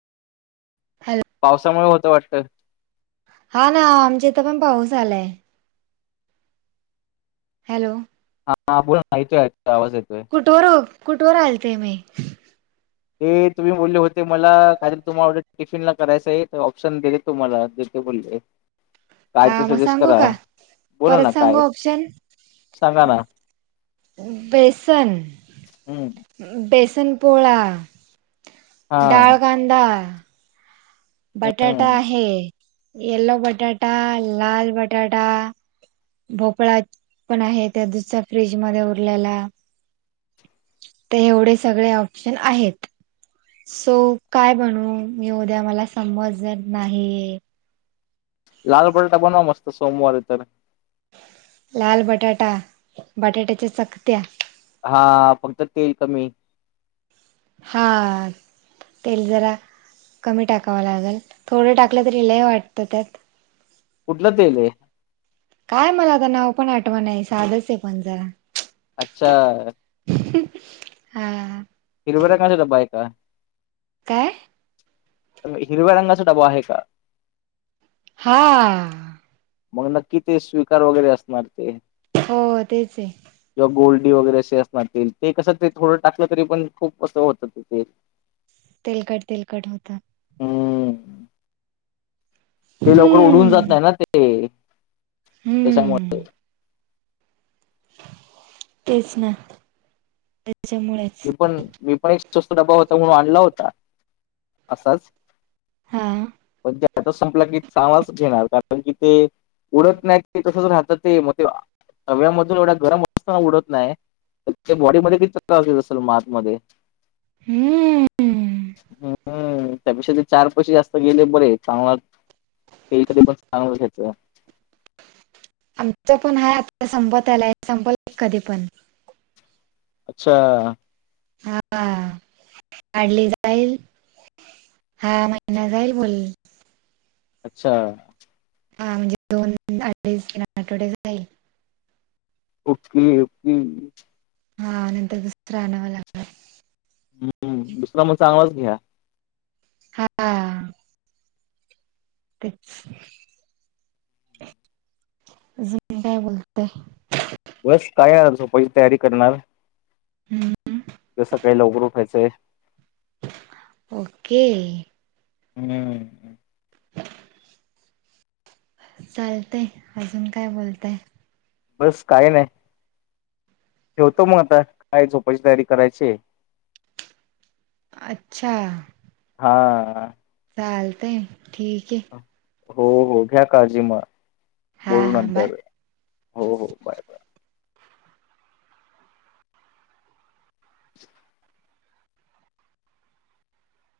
Hello. पावसामुळे होतं वाटत. हा ना आमच्या इथं पण पाऊस आलाय. हॅलो. हा बोल मा योतो आवाज येतोय. कुठोवर कुठर आलते मी? ते तुम्ही बोले होते मला काल तुम्हाला टिफिन ला करायचं आहे तर ऑप्शन देत तुम्हाला देते बोले. काय ते हा मग सजेस्ट सांगू करा का बोला ना परत सांगू काय ऑप्शन सांगा ना. बेसन हम्म बेसन पोळा. हा डाळ कांंदा. बटाटा हम्म. आहे. येल्लो बटाटा, लाल बटाटा. भोपळा पण आहे त्या दिवसाचा फ्रीज मध्ये उरलेला. ते एवढे सगळे ऑप्शन आहेत. सो काय बनू मी उद्या मला समज नाही ये. लाल पराठा बनवा मस्त सोमवार इ तर. लाल बटाटा बटाट्याच्या चकत्या. हा फक्त तेल कमी. हा. तेल जरा कमी टाकावं लागेल थोडं टाकलं तरी लय वाटतं त्यात. कुठलं तेल ये? काय मला आता नाव पण आठवण साधस आहे. पण जरा अच्छा. हा. हिरवेरा [unintelligible] बायका. काय? हिरव्या रंगाचा डबा आहे का? हा. मग नक्की ते स्वीकार वगैरे असणार ते. हो तेच आहे. किंवा गोल्डी वगैरे असे असणार ते ते कसं ते थोडं टाकलं तरी पण खूप असं होतं ते तेल. तेलगट तेलगट होतं. हम्म ते लवकर उडून हम्म जात नाही ना ते हम्म त्याच्यामुळे. तेच ना त्याच्यामुळे. मी पण मी पण एक स्वस्त डबा होता म्हणून आणला होता असाच. हा पण ते आताच संपलं की चावाच घेणार कारण की ते. उडत नाही ते तसच राहत ते मग ते हव्यामधून एवढा गरम असताना उडत नाही तर त्या बॉडीमध्ये किती त्रास देत असेल मात मध्ये. हम्म. हम्म त्यापेक्षा ते चार पैसे जास्त गेले बरे चांगला तेल कधी पण चागलं घ्यायचं. आमच पण आहे आता संपत आलय संपल कधी पण. अच्छा. हा काढली जाईल. हा महिना जाईल बोल अच्छा. हा म्हणजे दोन आदिज तीन आठवडे जाईल. Okay okay. हा नंतर दुसर आणावं लागणार. हम्म दुसरा मग चांगलाच घ्या. हा. तेच. अजून काय बोलतय. बस काय आता झोपायची तयारी करणार हाय. हम्म. उद्या सकाळी लवकर उठायचंय. ओके. हम्म. चालतय अजून काय बोलताय. बस काही नाही. ठेवतो म आता काय झोपायची तयारी करायची हाय. अच्छा. हा. चालतंय ठीक आहे. हो हो घ्या काळजी म हा बोलू हा बाय नंतर हो हो बाय बाय. [inaudible]